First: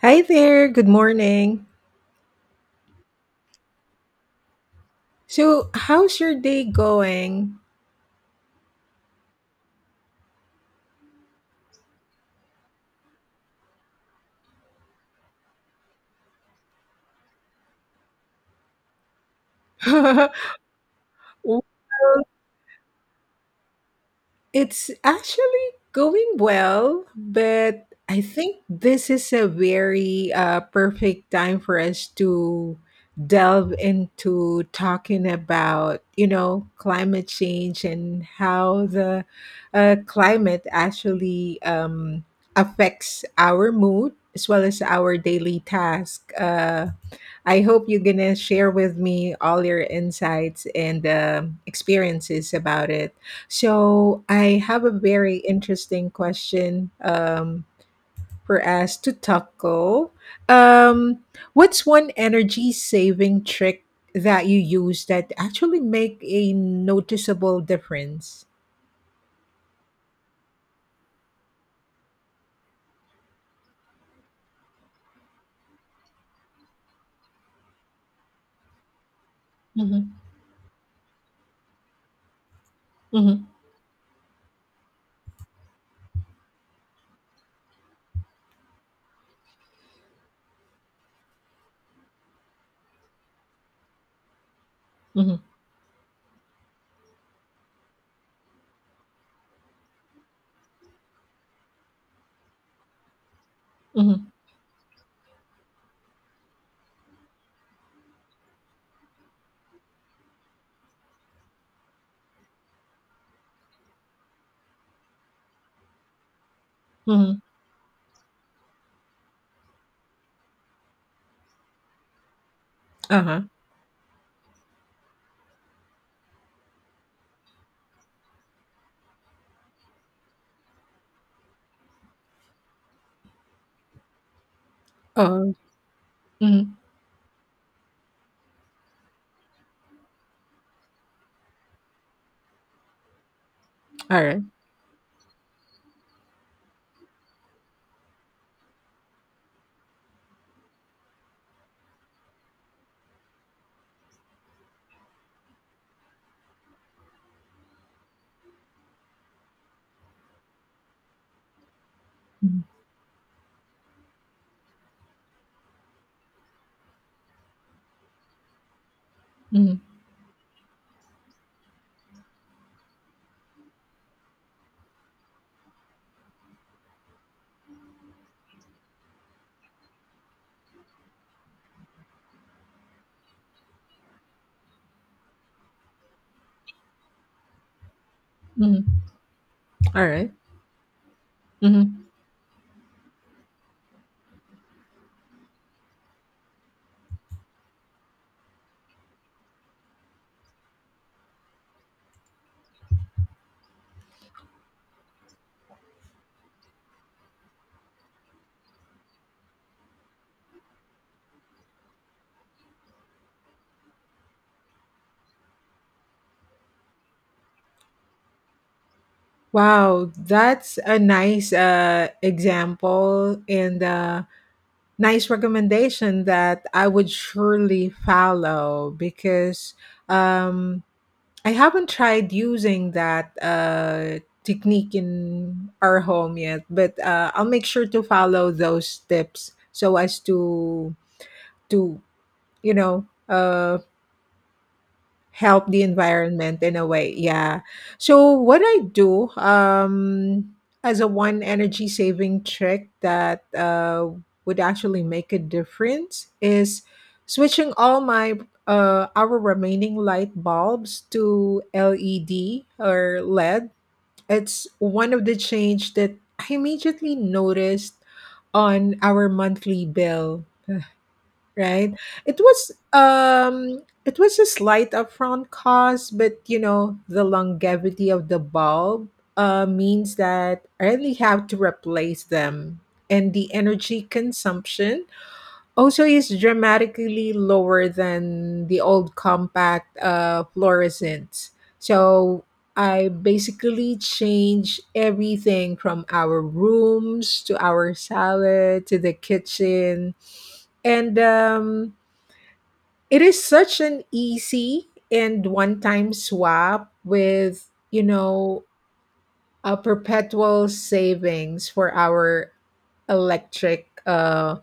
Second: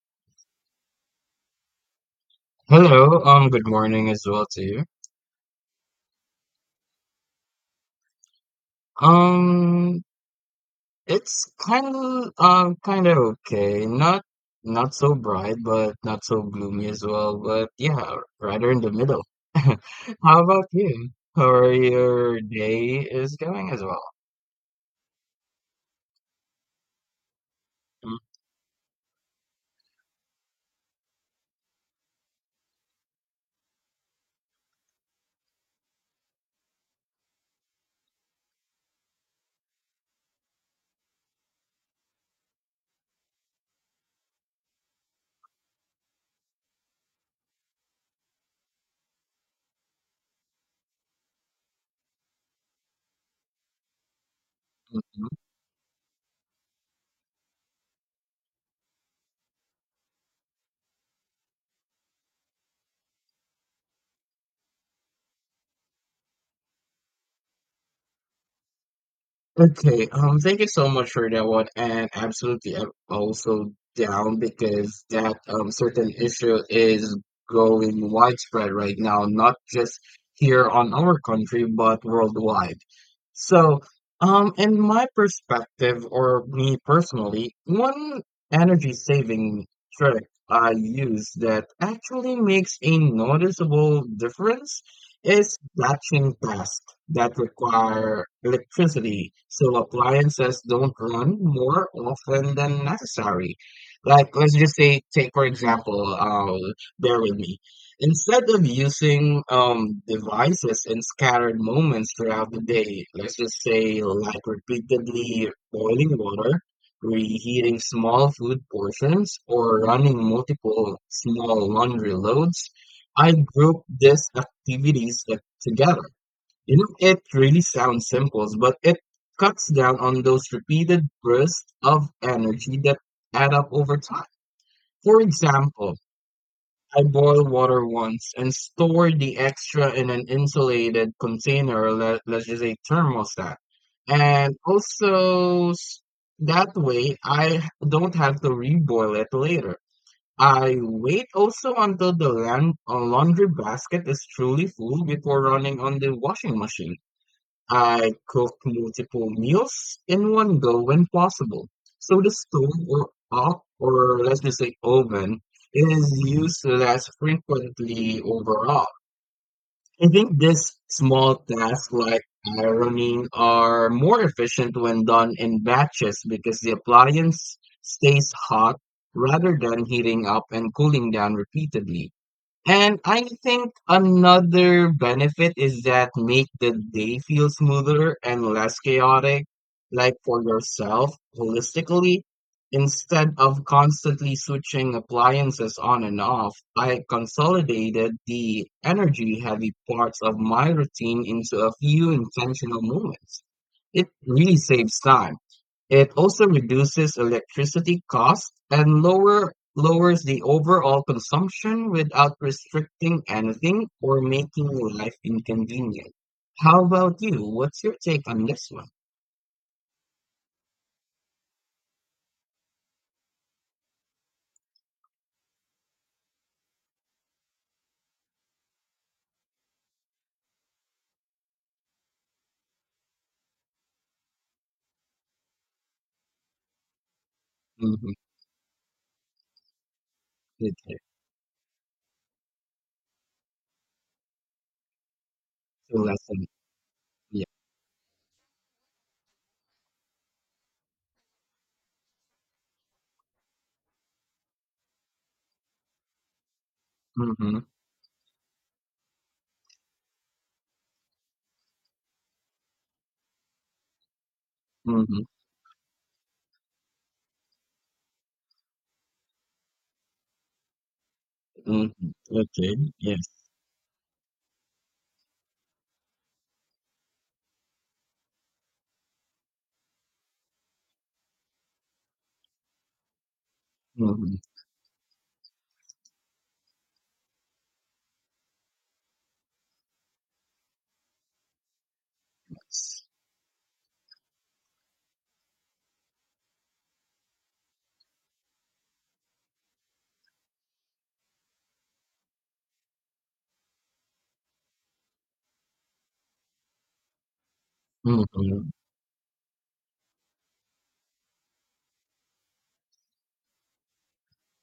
Hi there, good morning. Hello, good morning as well to you. So, how's your day going? Um, it's kind of okay. Not so bright, but not so gloomy as well. But yeah, rather in the middle. How about you? How Well, are your day is going as well? it's actually going well, but I think this is a very perfect time for us to delve into talking about, you know, climate change and how the climate actually affects our mood as well as our daily task. I hope you're gonna share with me all your insights and experiences about it. So I have a Mm-hmm. very interesting question for us to tackle. Um, what's one energy saving trick that you use that actually make a noticeable difference? Okay, thank you so much for that one, and absolutely, I'm also down because that certain issue is going widespread right now, not just Mhm, here on our country, but worldwide. mhm, So, in my perspective, or me personally, one energy saving trick I use that actually makes a noticeable difference mhm, is batching tasks that require electricity so appliances don't run more often than necessary. mhm, Like, let's just say, take for example, bear with me. Instead of using devices in scattered moments throughout the day, let's just say, like repeatedly boiling water, mhm, reheating small food portions, or running multiple small laundry loads, I uh-huh, group these activities that together. You know, it really sounds simple, but it cuts down on those repeated bursts of energy that add up over time. For oh, example, mhm, I boil water once and store the extra in an insulated container, or let's just say thermostat. alright, And also, s- that way I don't have to reboil it later. I wait also until the laundry basket is truly full before running on the washing machine. I cook multiple meals in one go when possible. So the mhm, stove or let's just say oven, is used less frequently overall. mhm, I think these small tasks like ironing are more efficient when done in batches because the appliance stays hot rather than heating up and cooling down repeatedly. And I think another benefit is that make the day feel smoother and less mhm, chaotic, like alright, for yourself mhm. holistically, instead of constantly switching appliances on and off. I consolidated the energy heavy parts of my routine into a few intentional moments. It really saves time, it also reduces electricity costs and lowers the overall consumption without restricting anything or making life inconvenient. How about you? What's your take on this one? Wow, that's a nice, example and a nice recommendation that I would surely follow because, um I haven't tried using that technique in our home yet, but I'll make sure to Mm-hmm. follow those tips so as Okay. to to you know help the So lesson. environment in a way, Yeah. yeah. So what I do, as a one energy saving trick that would actually make a difference, is Mm-hmm. switching all my our remaining light bulbs to LED or LED. It's one of Mm-hmm. the change that I immediately noticed on our monthly bill, right. Mm-hmm. it was Okay. Yes. um it was a slight upfront cost, but you know, the longevity of the bulb means that I only have to replace them, and the energy Mm-hmm. consumption also is dramatically lower than the old compact fluorescents. So I basically changed everything from our rooms to our salad to the kitchen. And it is such an easy and one time swap with, you know, Mm-hmm. a perpetual savings for our electric uh,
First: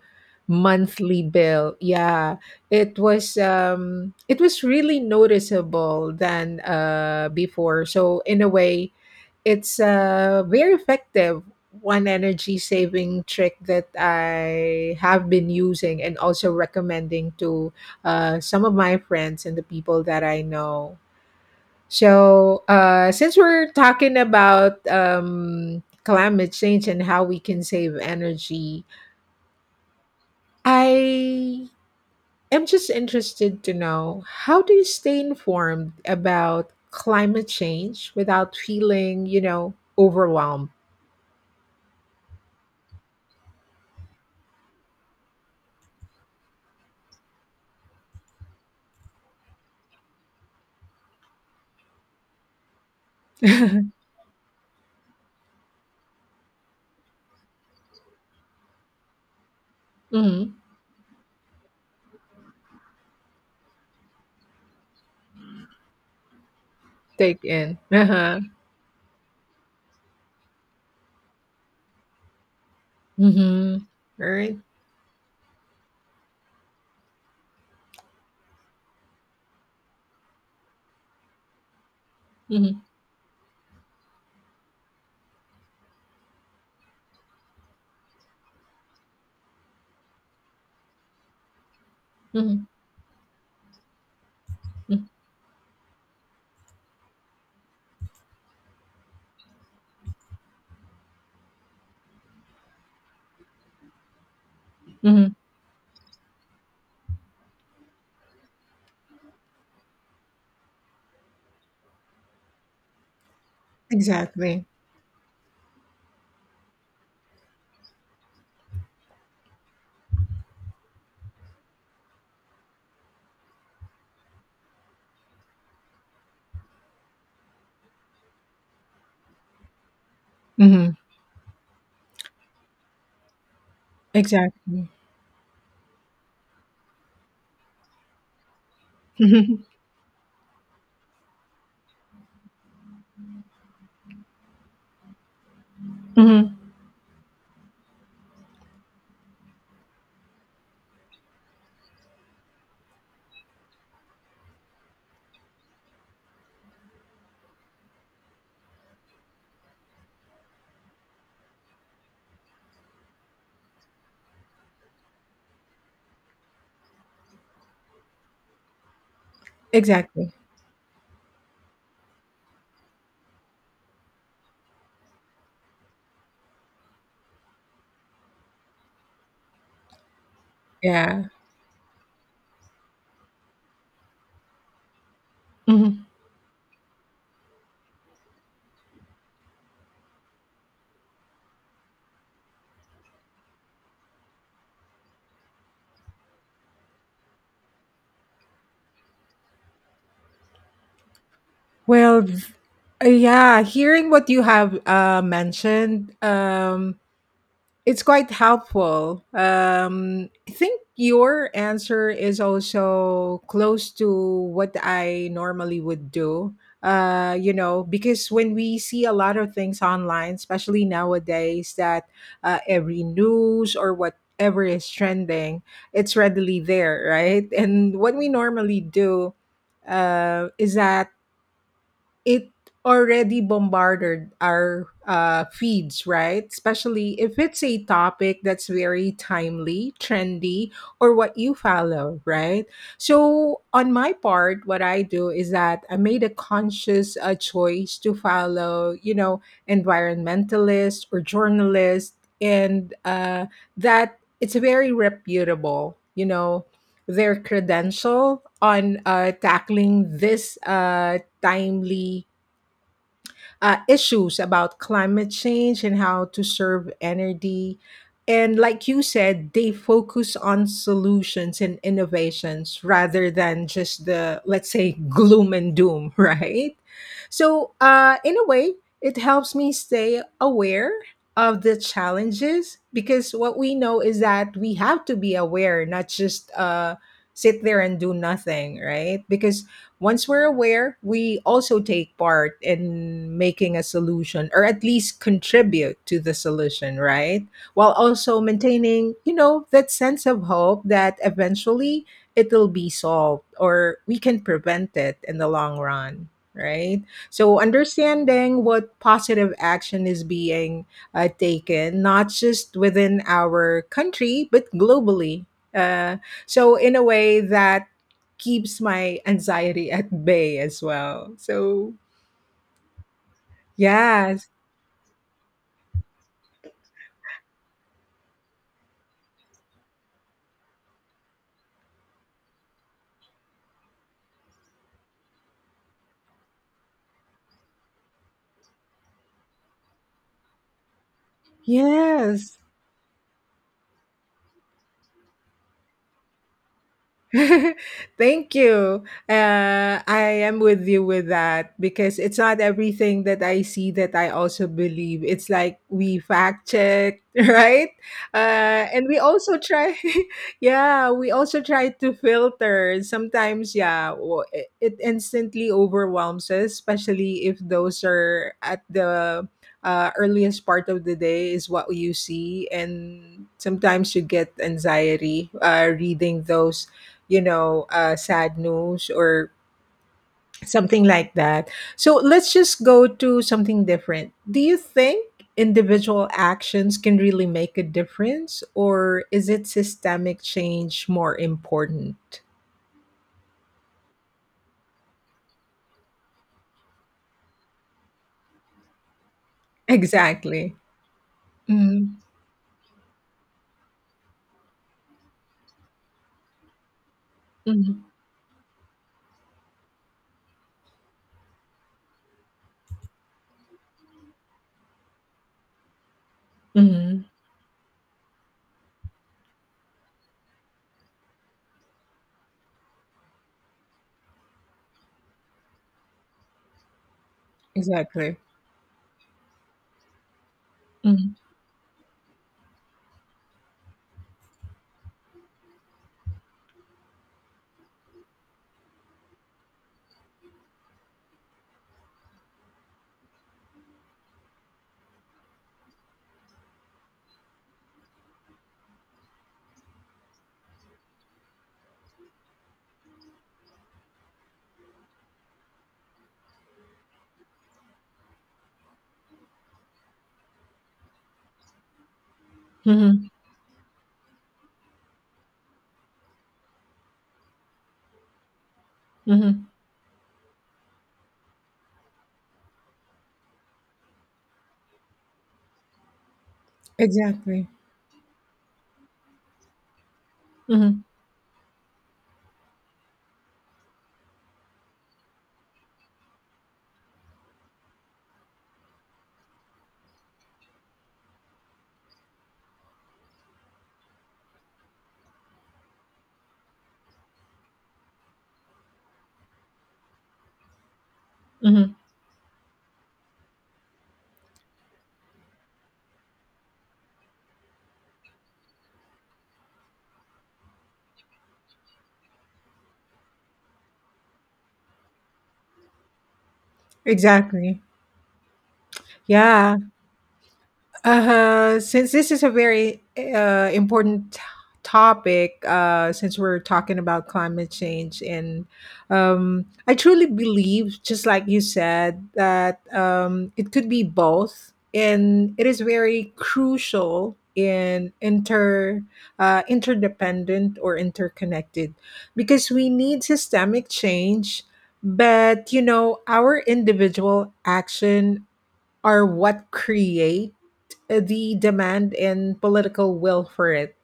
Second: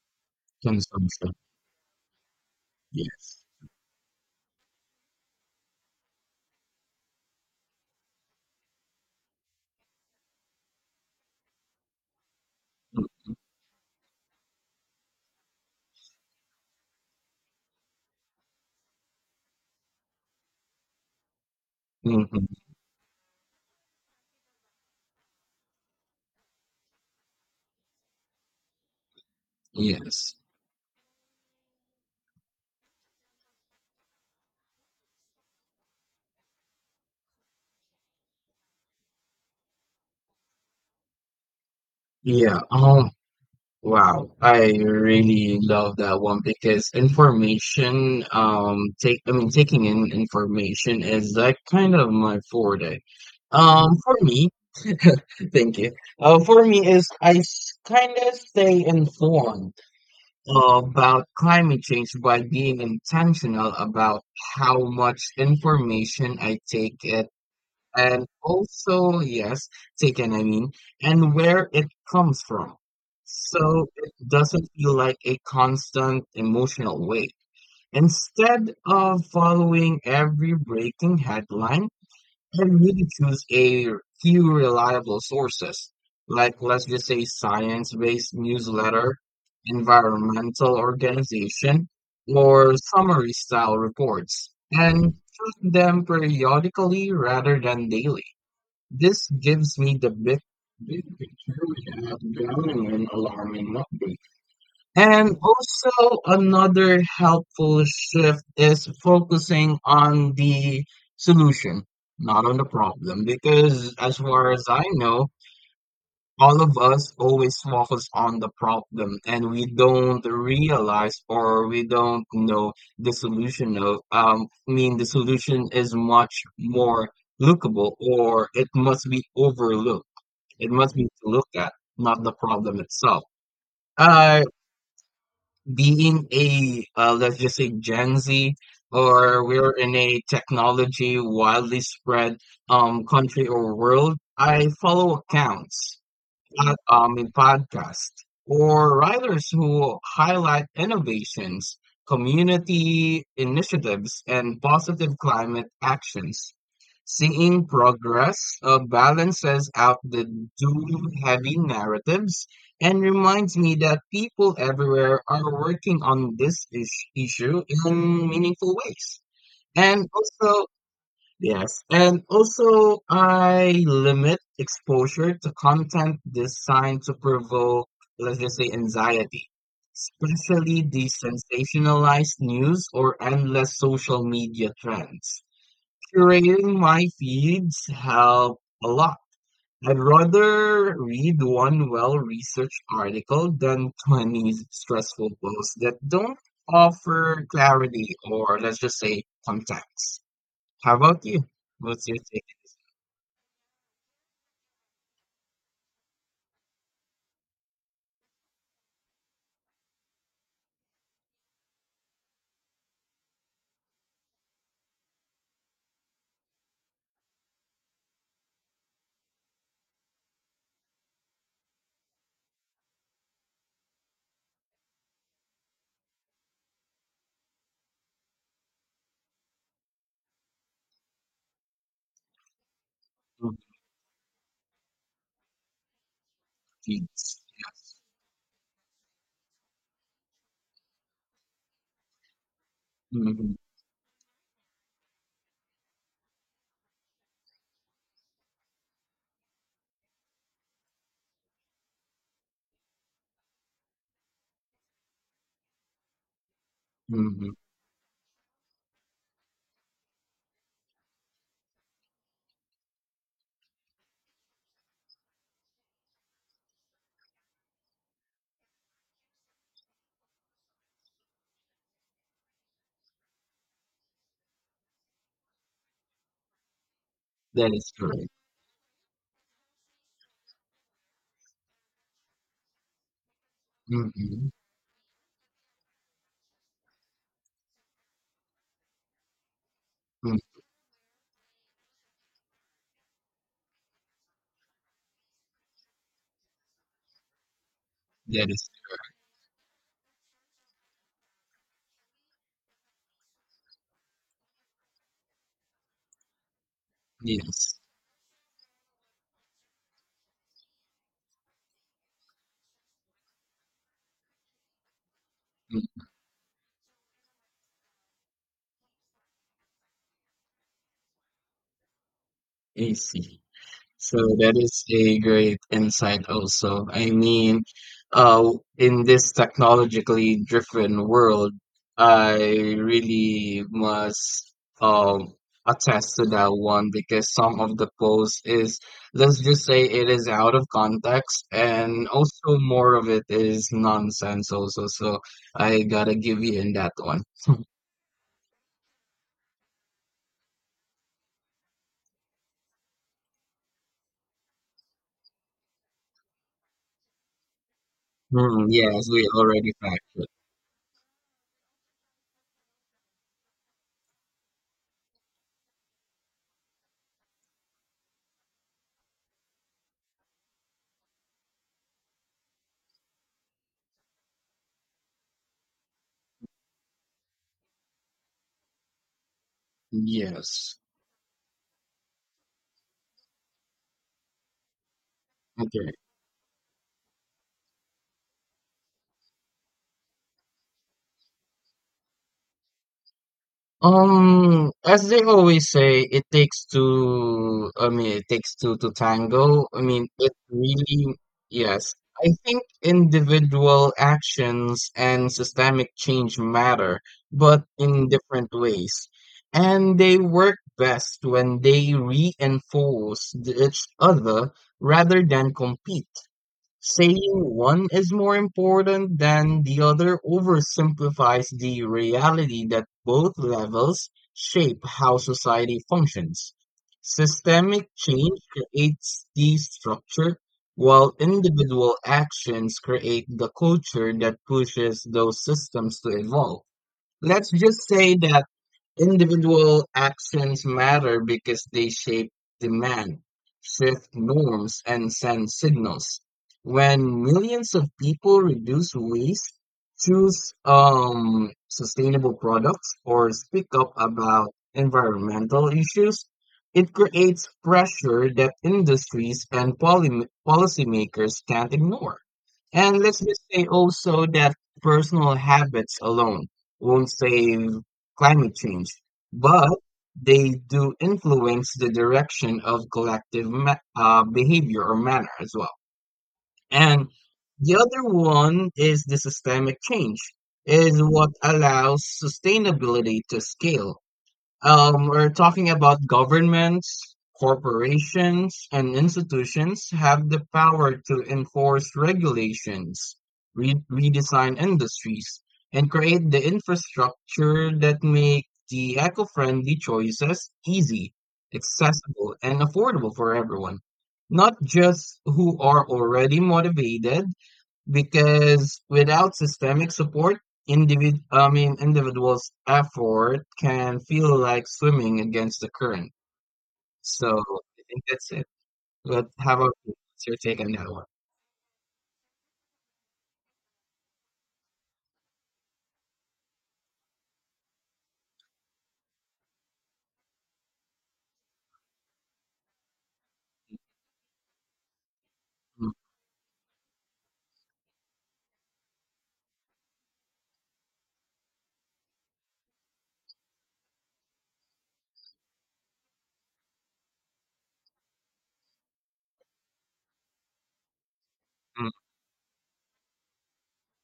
monthly Consumption. bill, yeah. it was Yes. um it was really noticeable than uh, before, so in a way it's a very effective one energy saving trick that I have been using and also recommending to some of my friends and the people that I know. Mm-hmm. So, since we're talking about climate change and how we can save energy, Yes. I am just interested to know, how do you stay informed about climate change without feeling, you know, overwhelmed? Yeah. Wow, I really love that one because information, I mean, taking in information is like kind of my forte. For me, thank you. For me is I kind of stay informed Mhm. about climate change by being intentional about how much information I take in, Take in. and Uh-huh. also, yes, taken I mean and where it comes from, Mm-hmm. so it Right. doesn't feel like a constant emotional weight. Instead of following every breaking headline, I Mm-hmm. really choose a few reliable sources, like, let's just say, science-based newsletter, environmental organization, Mm-hmm. or summary style reports, and check them periodically rather than daily. This gives me the big, big picture without drowning in alarm and update. Mm-hmm. And also, another helpful shift is focusing on the solution, not on the problem. Because as far as Exactly. I know, all of us always focus on the problem and we don't realize or we don't know the solution of I mean the solution is much more lookable, or it must be overlooked. It Mm-hmm. must be to look at, not the problem itself. Uh, Exactly. Being a let's just say Gen Z, or Mm-hmm. we're in a technology widely spread country or world. I follow accounts, Mm-hmm. In podcasts or writers who highlight innovations, community initiatives, and positive climate actions. Seeing progress balances out the doom heavy narratives and reminds me that people everywhere are working on this issue in meaningful ways. And Exactly. also, yes, and also I limit exposure to content designed to provoke, let's just say, anxiety, especially the Yeah. sensationalized news or endless social media trends. Hmm. Curating my feeds help a lot. I'd rather read one well-researched article than 20 stressful posts that don't offer clarity or, let's just say, context. How about you? What's your... Well, th- yeah, hearing what you have mentioned, it's quite helpful. I think your answer is also close to what I normally would do. You know, because when we see a lot of things online, especially nowadays, that every news or whatever is trending, it's readily there, right? And what we normally do is that it already Of bombarded our feeds, right? Especially if kids. it's a topic that's very timely, trendy, or what you follow, right? Mhm, So, on my part, what I do is that I made a conscious choice to follow, you know, environmentalists or journalists, and that it's very reputable, you know, their mhm. credential on tackling this timely issues about climate change and how to serve energy. And like you said, they focus on solutions and innovations rather than just the, let's say, gloom and doom, right? That So, is correct. in a way, it helps me stay aware of the challenges, because what we know is Mhm, that we have to be aware, not just sit there and do nothing, right? Because once mm. we're aware, we also take part in making a solution or at least contribute to the solution, right? While also That is, maintaining, you know, that sense of hope that eventually it'll be solved or we can prevent it in the long run, right? So yes. understanding what positive action is being taken, not just within our country, but globally. Mm, Uh, so, in a way that keeps my anxiety at bay as well. So, I see. So yes. that is a great insight also. I mean, uh, in this technologically driven world, I really must um attest to that one because some of the post is, let's just say, it is out of context, and also Yes. more of it is nonsense also. So I gotta give you in that one. Thank you. I am with you with that, because it's not everything that I see that I also believe. It's like we fact check, right? Hmm, yes, And we we also already try, factored. yeah, we also try to filter. Sometimes, yeah, it instantly overwhelms us, especially if those are at the earliest part of the day is what you see, and sometimes you get anxiety reading those, you know, sad news or Yes. something like that. So let's just go to something different. Do you think Okay. individual actions can really make a difference, or is it systemic change more important? As they always say, it takes two, I mean, it takes two to tango. I mean, it Exactly. really, yes. Mm, I think individual actions and systemic change matter, but mhm, in different ways. And they work best when they reinforce each other rather than compete. mhm, Saying one is more important than the other oversimplifies the reality that both levels shape how society functions. Systemic change exactly. creates the structure, while Mhm, individual actions create the culture that pushes those systems to evolve. Let's just say that individual actions matter because they shape demand, shift norms, and send signals. When millions of people reduce waste, choose sustainable products, or speak up about environmental issues, it creates pressure that industries and policymakers can't ignore. And let's mhm, just say also that personal habits alone won't save climate change, mhm, but they do influence the direction of collective behavior or manner as well. And exactly. the other one is the systemic change, is Mhm, what allows sustainability to scale. We're talking about governments, corporations, and institutions have the power to enforce regulations, redesign industries, and create the infrastructure that make the eco-friendly choices easy, mhm, accessible, and affordable for everyone, not just who are already motivated, because without systemic support, individ I mean individuals' effort can feel like swimming against the current. So exactly. I think that's it. But how about Yeah. you? What's your take on that one? Since this is a very important topic, since we're talking about climate change, and I truly believe, just like you said, that it could be both, and it is Mm, very crucial in interdependent or interconnected, because we need systemic change. But you know, our individual action are what create the mm, demand and political will for it.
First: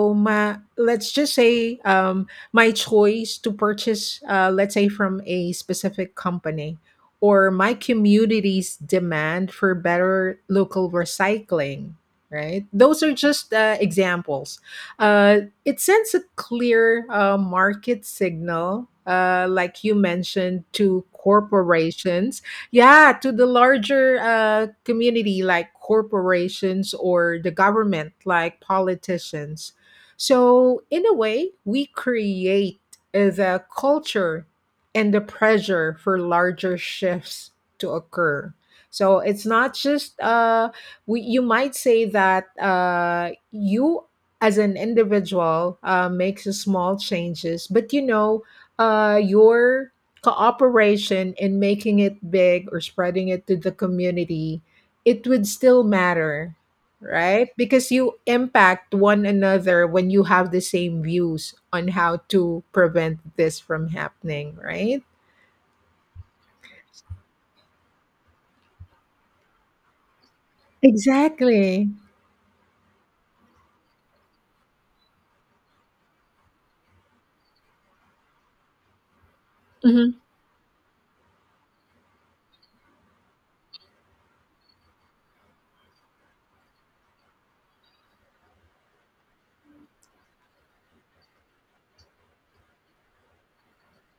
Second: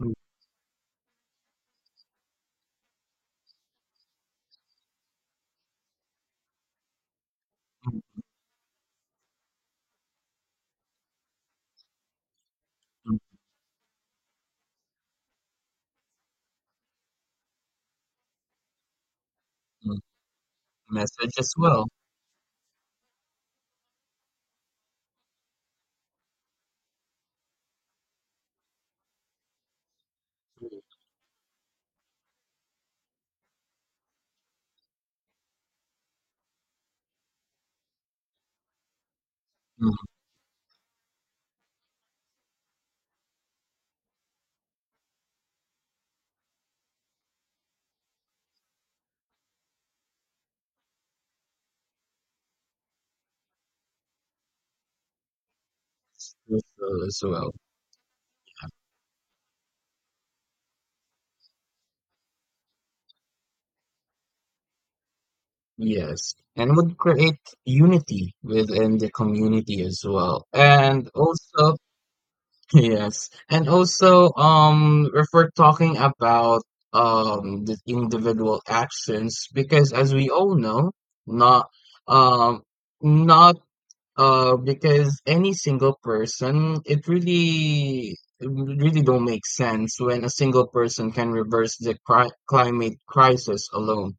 mm, my, let's just say my choice to purchase, let's say from a specific company, or my mm, community's demand for better local recycling. Right, those are mm, just examples. It sends a clear market signal, like you mm. mentioned, to Message as well. corporations, yeah, to the larger community like corporations or the government like politicians. Mm, So in a way we create the culture and the pressure for larger shifts to occur. So it's not mm, just we, you might say that you as an individual makes a small changes, but you know, your cooperation in making it big or spreading it to the community, it would still matter, also, as right? well. Because you impact one another when you have the same views on how to prevent this from happening, right? Yes. And would create unity within the community as well. And also, Exactly. yes. And also, if we're talking about the individual actions, because as Hmm. we all know, not um not because any single person, it really don't make sense when a single person can reverse the cri climate crisis alone.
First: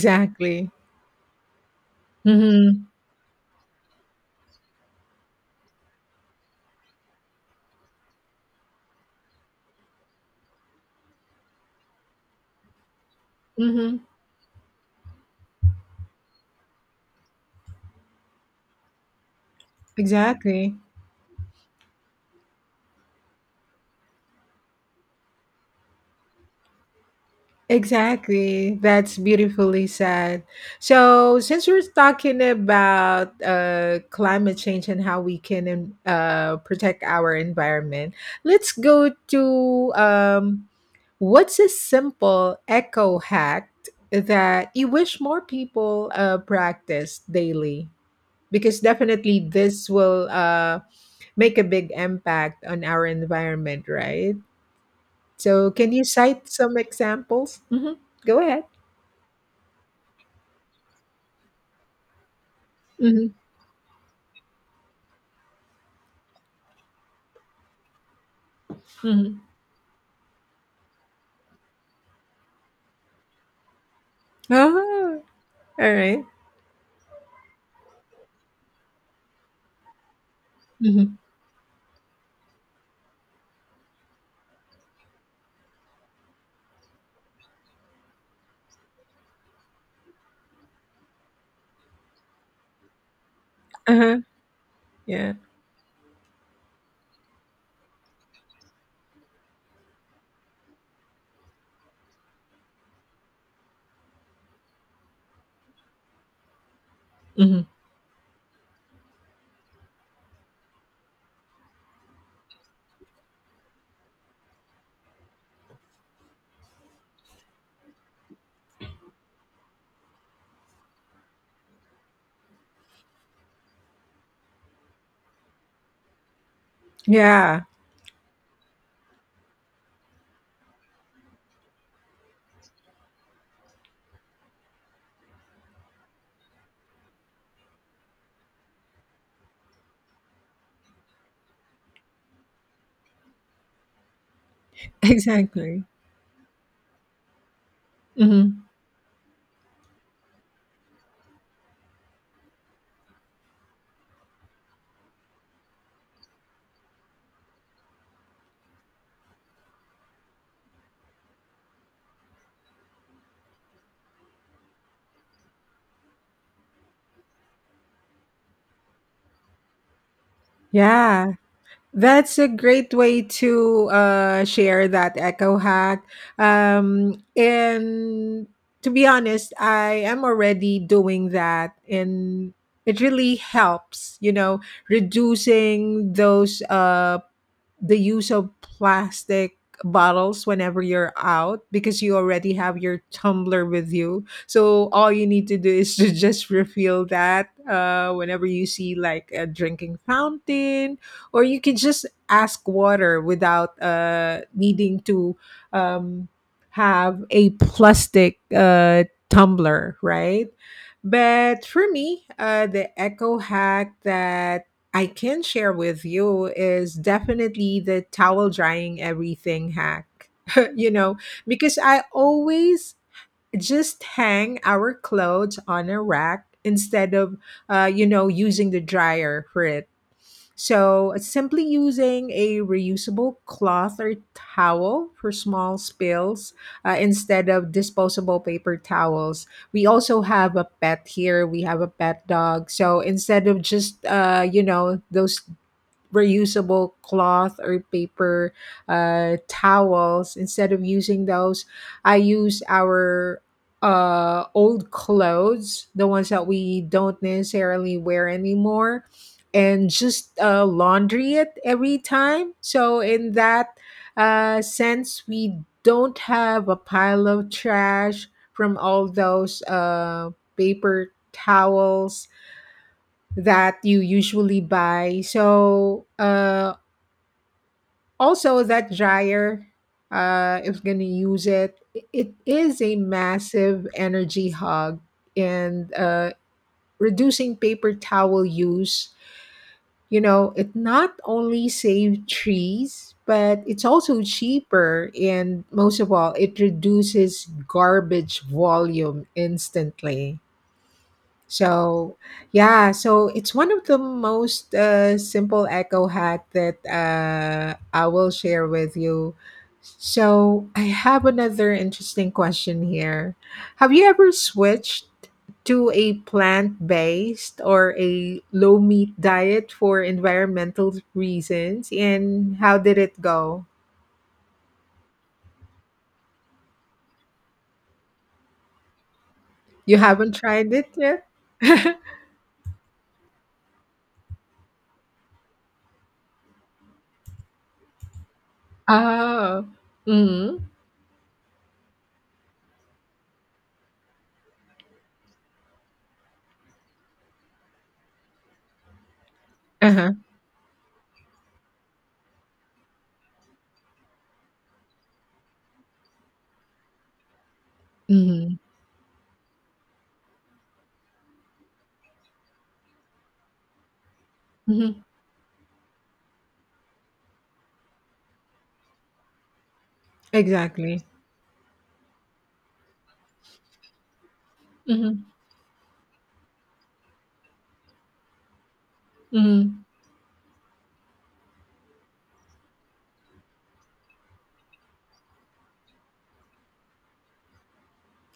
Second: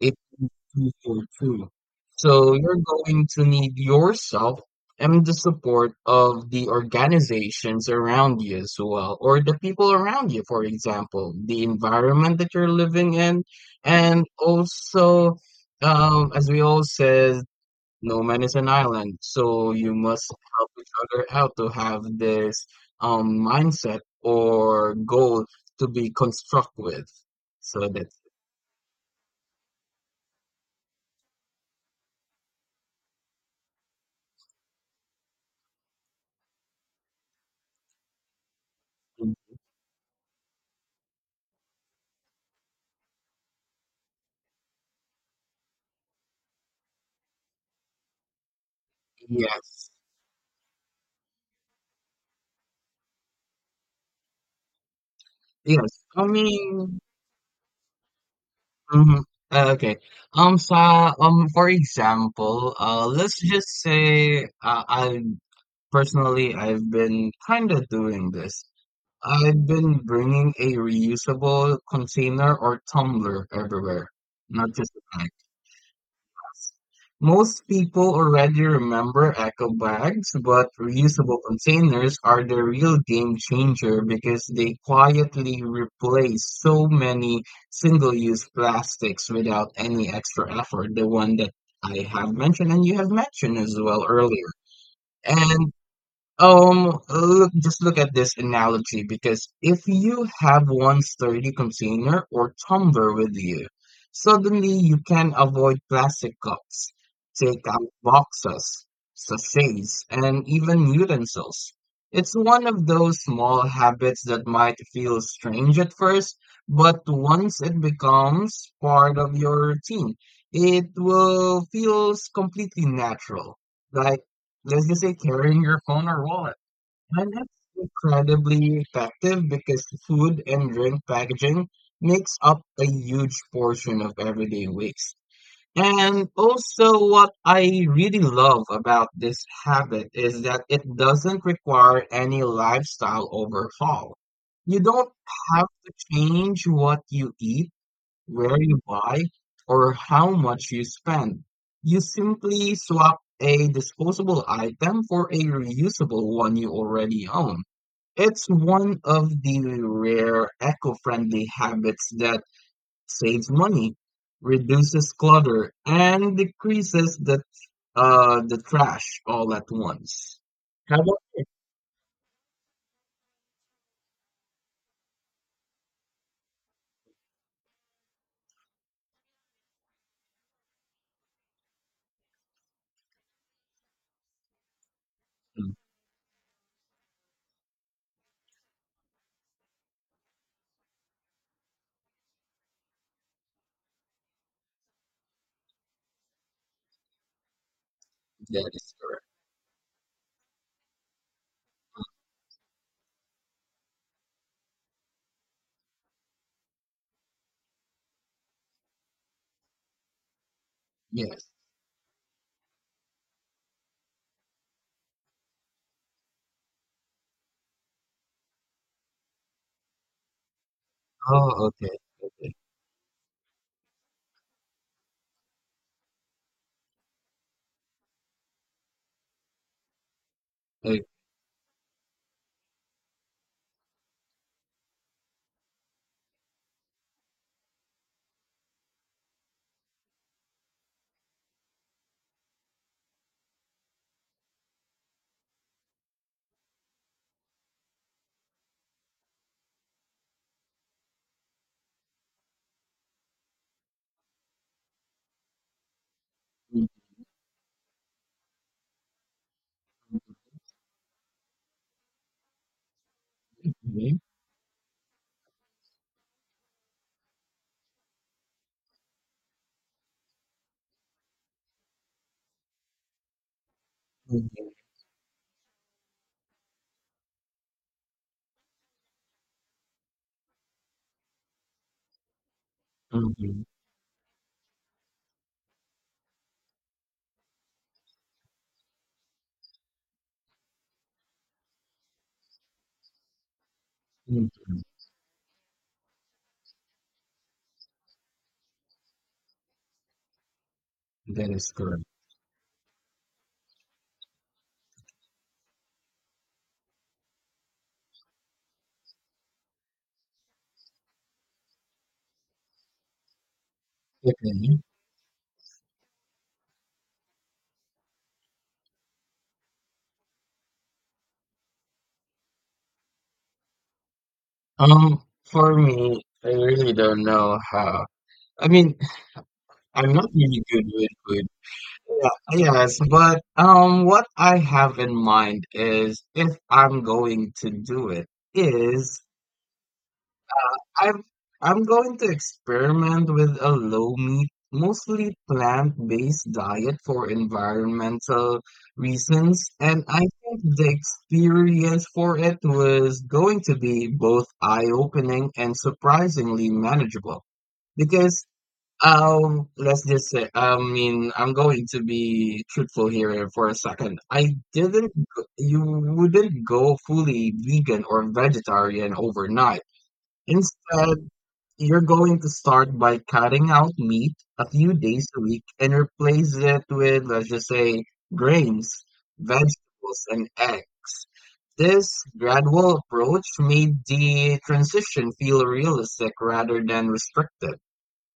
It's two for two. So you're Hmm. going to need yourself and the support of the organizations around you as well, or the people around you, for example, the environment that you're living in. Hmm. And also, as we all said, no man is an island, so you must help Exactly. each other out to have this mindset or goal to be construct with. So that's, Exactly. That's beautifully said. So, since we're talking about climate change and how we can protect our environment, let's go to what's a simple eco hack that you wish more people practice daily? Because definitely this yes. will make a big impact on our environment, right? So, can Yes, you I cite some mean, examples? Hmm. Go ahead. mhm, okay. For example, Mhm, let's just say, I personally I've been kind of doing this. mhm. I've been bringing a reusable container or tumbler everywhere, not just a... Oh, alright. Most people already remember eco bags, but Mhm. reusable containers are the real game changer because they quietly replace so many single-use plastics without any extra effort, the one that I have mentioned and you have mentioned as well Uh-huh, earlier. yeah. And look, just look at this analogy, because if you have one sturdy container or tumbler with you, suddenly you can avoid plastic cups, take Mhm. out boxes, sachets, and even utensils. It's one of those small habits that might feel strange at first, but once it becomes part of your routine, it will feels completely natural. Like, let's just say, carrying your phone or wallet. And that's Yeah, incredibly effective because food and drink packaging makes up a huge portion of everyday waste. And also, what I really love about this habit is that it doesn't require any lifestyle overhaul. You don't have exactly. to change what you eat, where Mhm. you buy, or how much you spend. You simply swap a disposable item for a reusable one you already own. It's one of the rare eco friendly habits that saves money, reduces clutter, and decreases the trash all at once. How about Yeah, you? that's a great way to, share that echo hack, and to be honest, I am already doing that, and it really helps, you know, Mm, reducing those, the use of plastic bottles whenever you're out, because you already have your tumbler with you. So all you need to do is to just refill that whenever you that is see correct. like a drinking fountain, or you can just ask water without needing to um, have a plastic tumbler, right? Yes. But for me, the eco hack that I can share with you is definitely the towel drying everything hack. You know, Oh, because okay. I Okay. always just hang our clothes on a rack instead of you know, using the dryer for it. Okay. So simply using a reusable cloth or towel for small spills instead of disposable paper towels. We also have a pet here. We have a pet dog. So instead of just, you know, those reusable cloth or paper towels, instead of using those, I use our uh, old clothes, the ones that we Mhm, don't necessarily wear anymore, and just laundry it every time. So in that uh, sense, we don't have a pile of trash from all those uh, paper towels that you usually mhm, buy. So, also, that dryer if going to use it, it is a mhm, massive energy hog, and reducing paper towel use, you know, it not only saves trees, but it's also mhm, mhm. cheaper, and most of all, it reduces garbage volume instantly. That is correct. So, yeah, so it's one of the most simple echo hack that I will share with you. So, I have another interesting question here. Have you ever Okay. switched to a plant-based or a low meat diet for environmental reasons, and how did it go? For me, I really don't know how. I mean, You I'm not haven't really tried good it with yet? food. Yeah, yes, but what I have in mind, is if I'm going to do it, is Oh. Mm-hmm. I'm going to experiment with a low meat, mostly plant-based diet for environmental reasons, and Uh-huh. I think the experience for it was going to be both eye-opening and surprisingly manageable, because Mm-hmm. Let's just say, I mean, I'm going to be truthful here for a second. I Mm-hmm. didn't you wouldn't go fully vegan or vegetarian overnight. Exactly. Instead, you're going to start by cutting out meat a few days Mm-hmm. a week and replace it with, let's just say, grains, Mhm. vegetables, and eggs. This gradual approach made the transition feel realistic rather than restrictive.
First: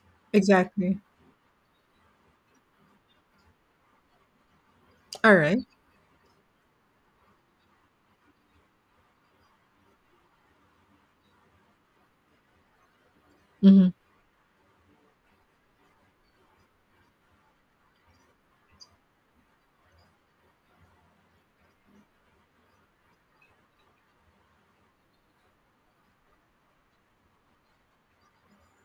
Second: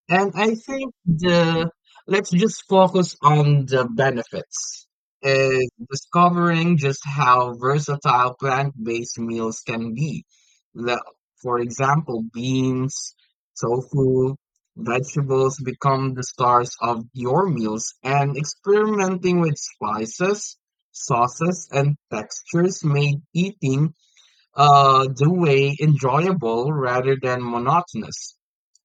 And I think Exactly. the, let's just focus on the benefits, Alright. is discovering just how versatile plant-based meals can be. The, for example, beans, Mhm, tofu, vegetables become the stars of your meals, and experimenting with spices, sauces, and textures made eating, the way, enjoyable rather than monotonous.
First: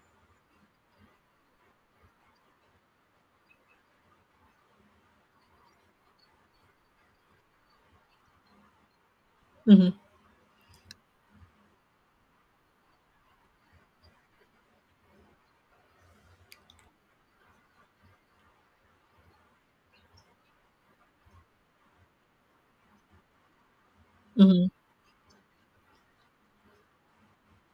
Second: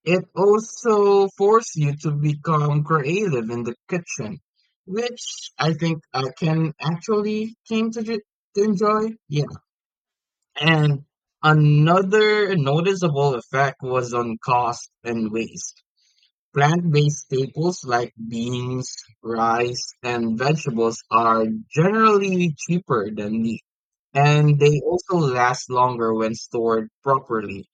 It also forces you to become creative in the kitchen, which I think I can actually came to, to enjoy. Yeah. mhm, And another noticeable effect was on cost and waste. Plant-based staples like beans, rice, and vegetables are generally cheaper than meat, and mhm. they also last longer when stored properly.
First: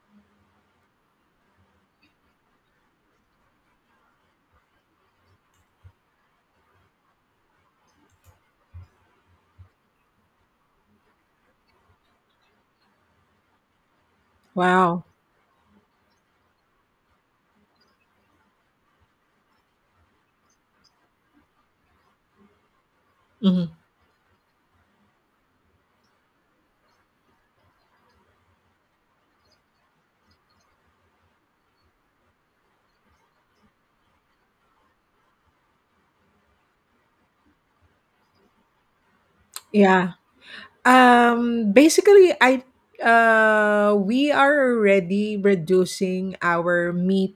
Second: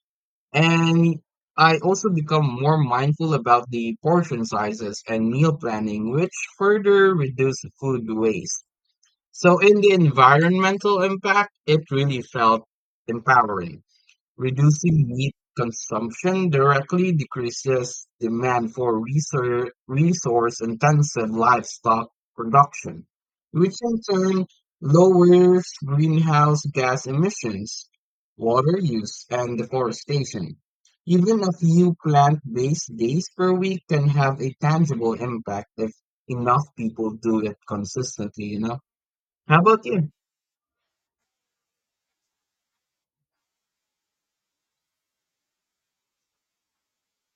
And I also become more mindful about the portion sizes and meal planning, which further reduce food waste. So, in the environmental impact, it really felt empowering. Wow. Reducing meat consumption directly decreases demand for resource intensive livestock production, Mhm. which in turn lowers greenhouse gas emissions, water use, and deforestation. Even a few plant based days per week can have a tangible impact if enough people do it consistently, you know? How about you? Yeah. Basically, I we are already reducing our me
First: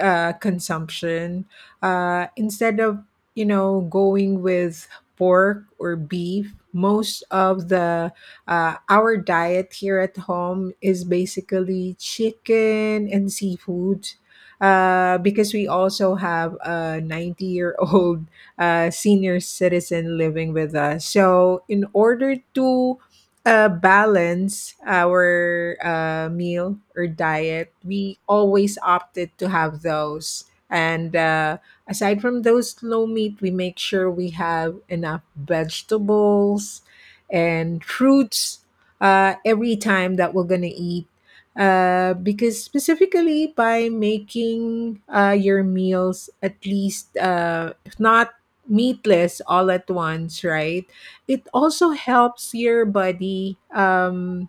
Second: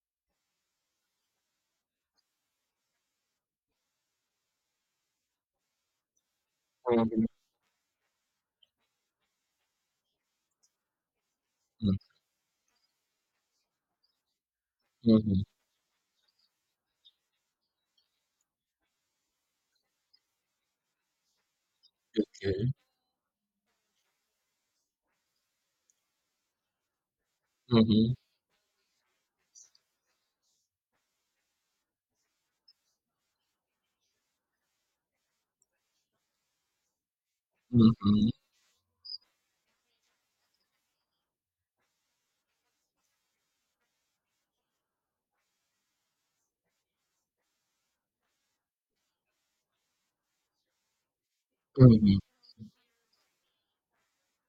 consumption, instead of, you know, going with pork or beef. Most Mhm, of the our diet here at home is basically mhm, chicken and seafood, mhm, because we also have a 90-year-old senior citizen living with us, so in order okay, to balance our meal or diet, mhm, we always opted to have those. And aside from those low meat, we make sure we have enough vegetables and mhm, fruits every time that we're going to eat. Because specifically by making your meals at least if not meatless all at once, right? It also mhm, helps your body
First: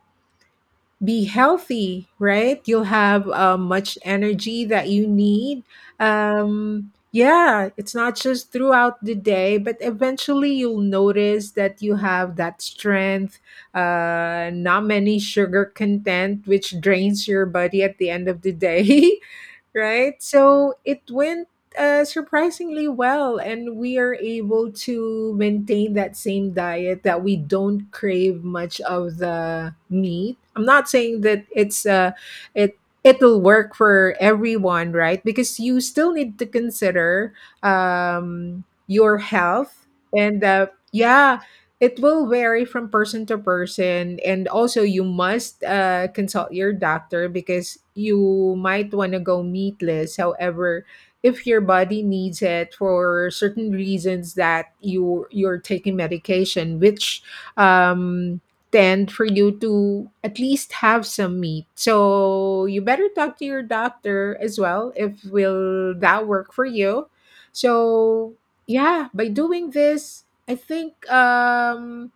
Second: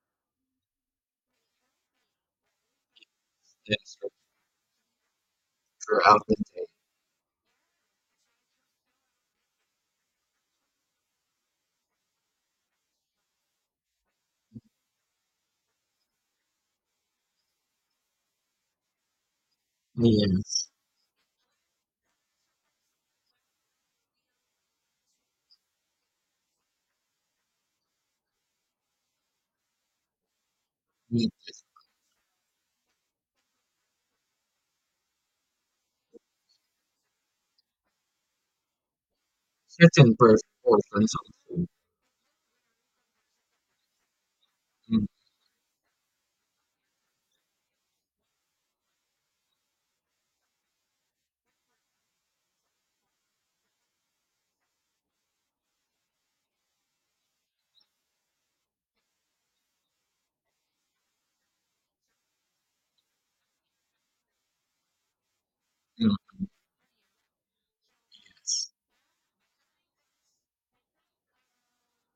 be healthy, right? You'll have much and energy that you need. throughout the day. Yeah, it's not just throughout the day, but eventually you'll notice that you have that strength, not many sugar content, which drains your body at the end of the day, right? Yes. So it wins surprisingly well, and we are able to maintain that same diet that we don't crave much of the meat. I'm not saying With that it it'll work for everyone, right? Because you still need to consider um, your health, certain and uh, portions of yeah, food. it will vary from person to person, and also you Mm, must consult your doctor because you might want to go meatless. However, if your body needs it for certain reasons that you're taking medication which um, tend for you to at least have some meat, so you better talk to your doctor as well if will mm, that work for you. So yeah, by doing this, I think um,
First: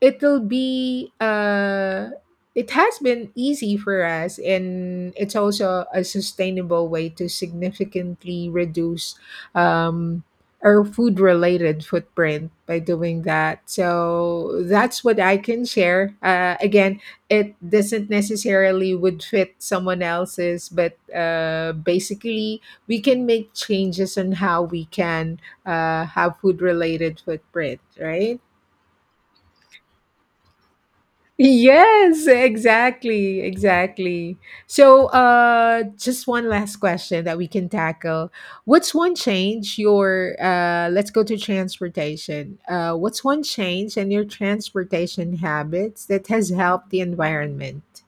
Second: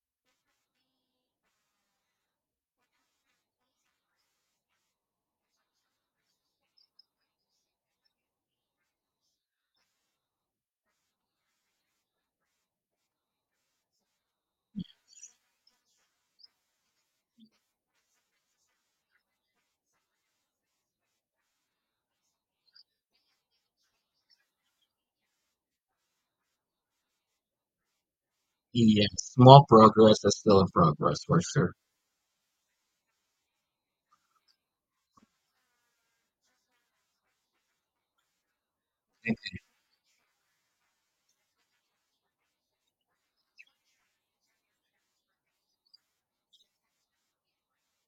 it'll be uh it has been easy for us, and it's also a sustainable way to significantly reduce um, our food related footprint by doing that. So that's what I can share, again, it doesn't necessarily would fit someone else's, but basically we can make changes on how we can have food related footprint, right? yes. Small progress is still a progress for sure. Yes, exactly, exactly. So, just one last question that we can tackle. What's one change your let's go to transportation. What's one change in your transportation habits that has helped the environment?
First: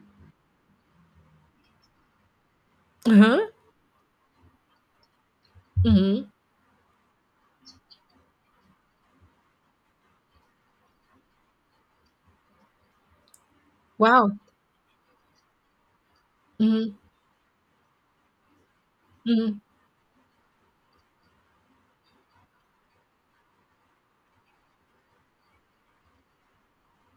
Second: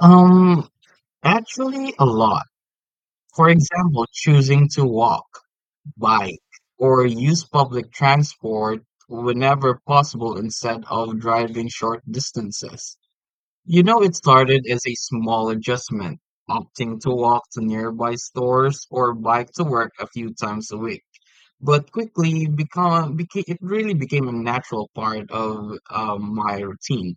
Um, Actually, a lot. Uh huh. For example, choosing to walk, Mm-hmm. bike, or use public transport whenever possible instead of driving short distances. You know, it Wow. started as a small adjustment, Mm-hmm. opting to walk to nearby stores or bike Mm-hmm. to work a few times a week. But quickly it really became a natural part of my routine.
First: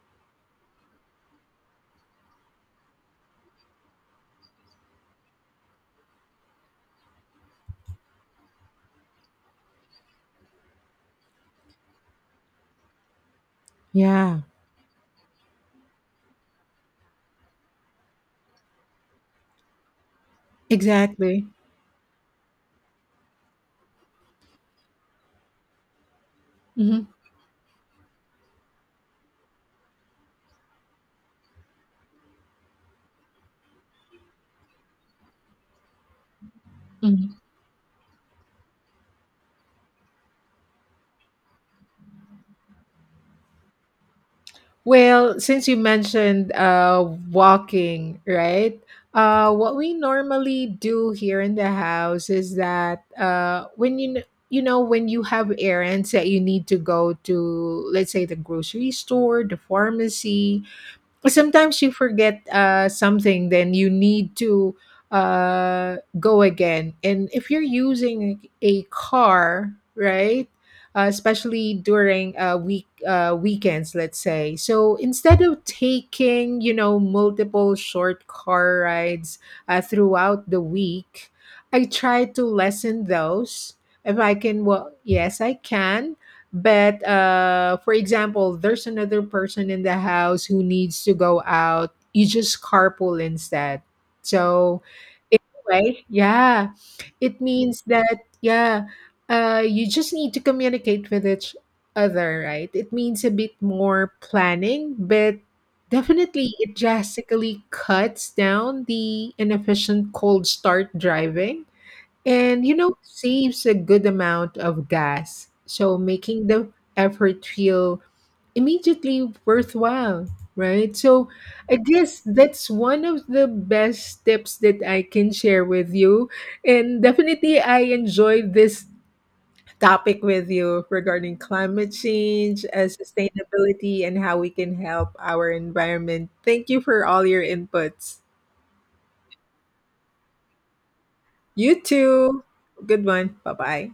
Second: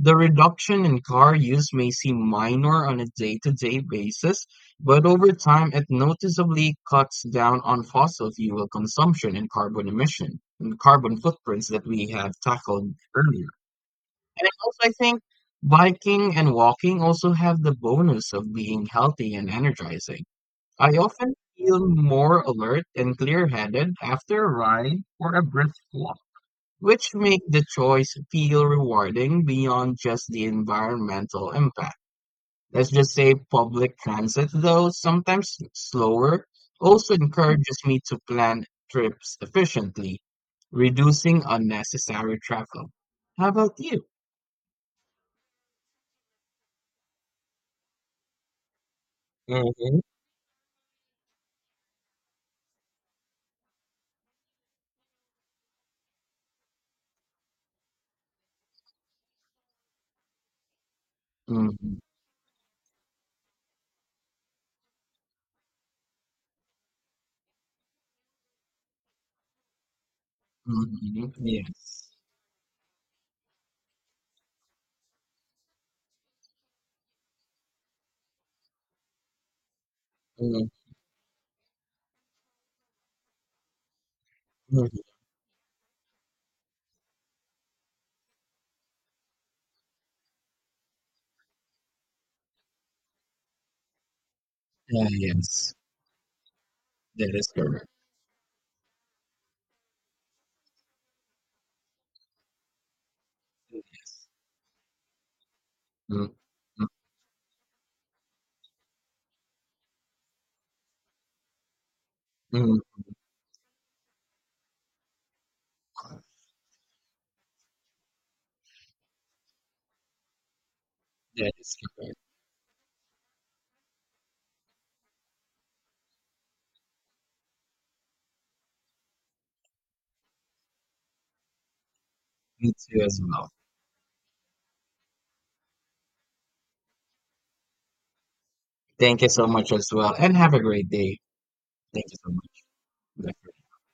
The reduction in car use may seem minor on a day-to-day basis, but over time it noticeably cuts down on fossil fuel consumption and carbon emission and carbon footprints that we have tackled earlier. Yeah. And also, I think biking and walking also have the bonus of being healthy and energizing. I often Exactly. feel more alert and clear-headed after a ride or a brisk walk, Mm-hmm. which make the choice feel rewarding beyond just the environmental impact. Let's just say public transit, though sometimes slower, also encourages me to plan trips efficiently, reducing unnecessary travel. How about you? Well, since you mentioned walking, right? What we Mhm. normally do here in the house is that when you you know, when you have errands that you need to go to, let's say the grocery store, the pharmacy, sometimes you Mhm, forget something, then you need to go again, and if you're using a car, right, mhm, especially yes. during weekends, let's say, so instead of taking, you know, multiple short car rides throughout the Mhm, week, I try to lessen those if I can. Well, mhm, yes I can, but for example, there's another person in the house who needs to go out. You just carpool instead. So, yeah, yes. anyway, yeah, That it is means correct. that yeah, you just need to communicate with each other, right? It means a bit more Yes. planning, but Mm, definitely it mm, drastically cuts down the inefficient cold start driving, and you mm, know, saves a good amount of gas, so making the effort feel immediately worthwhile, right? So that is I correct. guess that's one of the best tips that I can share with you. And definitely, I enjoyed this topic with you regarding climate change, Me too as well. sustainability, and how we can help our environment. Thank you for all your inputs. Thank you so much as well, and have a great day. You Thank you so too. much. Good one. Bye. Bye bye.